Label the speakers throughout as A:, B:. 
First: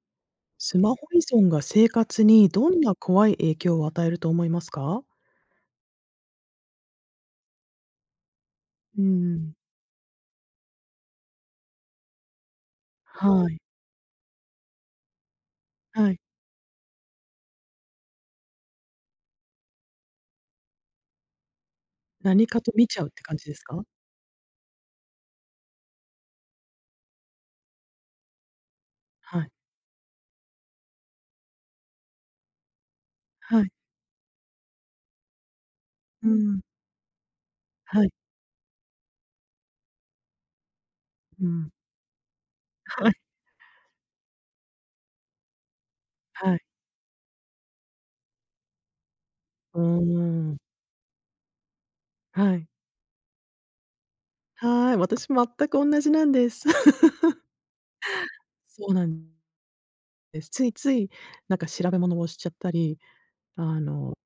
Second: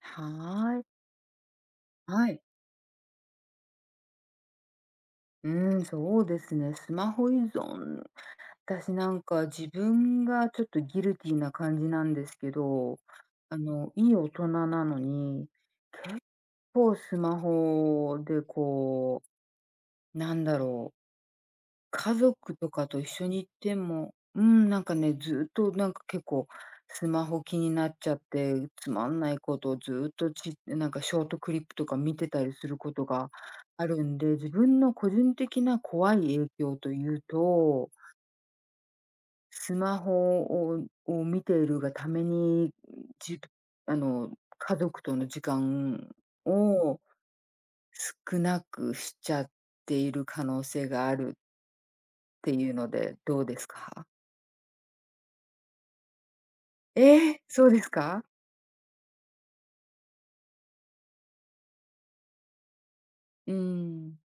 A: は
B: ス
A: い。
B: マホ依存が生活
A: はい。
B: にどんな怖い影響を与えると思いますか？
A: うん、そうですね、スマホ依存。私
B: うー
A: なんか
B: ん。
A: 自分がちょっとギルティな感じなんですけど、
B: は
A: あ
B: い。
A: のいい大人なのに
B: はい。
A: 結構こうスマホでこう、なんだろう。家
B: 何
A: 族
B: か
A: と
B: と見
A: か
B: ち
A: と
B: ゃ
A: 一
B: うって
A: 緒
B: 感
A: に
B: じ
A: い
B: です
A: て
B: か？
A: もうん、なんかね、ずっと何か結構、スマホ気になっちゃって、つまんない
B: はい。
A: ことずっとちえ、なんかショートクリップとか見てたりすることが
B: はい。
A: あるんで、自分の個人的な怖い
B: う
A: 影
B: ん。
A: 響というと
B: はい。
A: スマホをを見
B: う
A: てい
B: ん。
A: るがために、
B: はい。
A: じあの、家族との時間
B: はい。
A: を、少なくしちゃっ
B: うー
A: ている可
B: ん。
A: 能性があるって
B: はい。
A: いうので、どうですか？
B: はい、私全く同じなんです。
A: え、そうですか？
B: そうなんで、ついつい何か調べ物をしちゃったり、
A: う
B: あの、
A: ん。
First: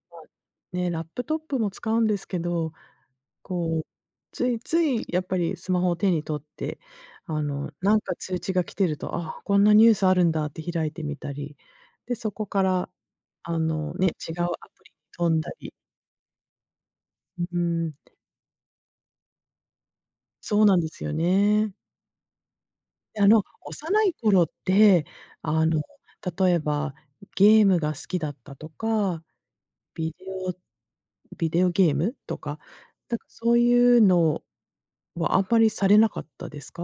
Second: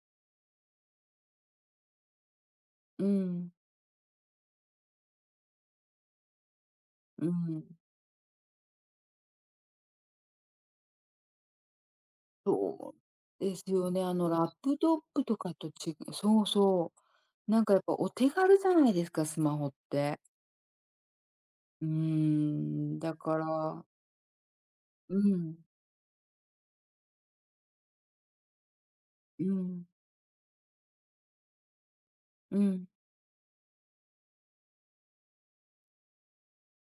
B: ま、ね、ラップトップも使うんですけど、
A: うん。
B: こう、ついついやっぱりスマホを手に取って、
A: う
B: あの
A: ん。
B: 何か通知が来てると、「あ、こんなニュースあるんだ」って開いてみたり、で、そこから、
A: そうで
B: あ
A: すよ
B: の
A: ね、
B: ね、
A: あの
B: 違う
A: ラ
B: ア
A: ップ
B: プリ
A: ト
B: に
A: ップ
B: 飛
A: と
B: んだ
A: かと
B: り。
A: ちぐそうそ
B: う
A: う、
B: う
A: なんかやっぱ
B: ん。
A: お手軽じゃないですか、スマホって。
B: そうなんですよね。
A: うーん、だ
B: あ
A: か
B: の、
A: ら
B: 幼い頃って、
A: うん。
B: あの例えば、ゲームが好きだったとか、
A: うん。
B: ビデオビデオゲームと
A: う
B: か、
A: ん。
B: なんかそういうのはあんまりされなかったですか？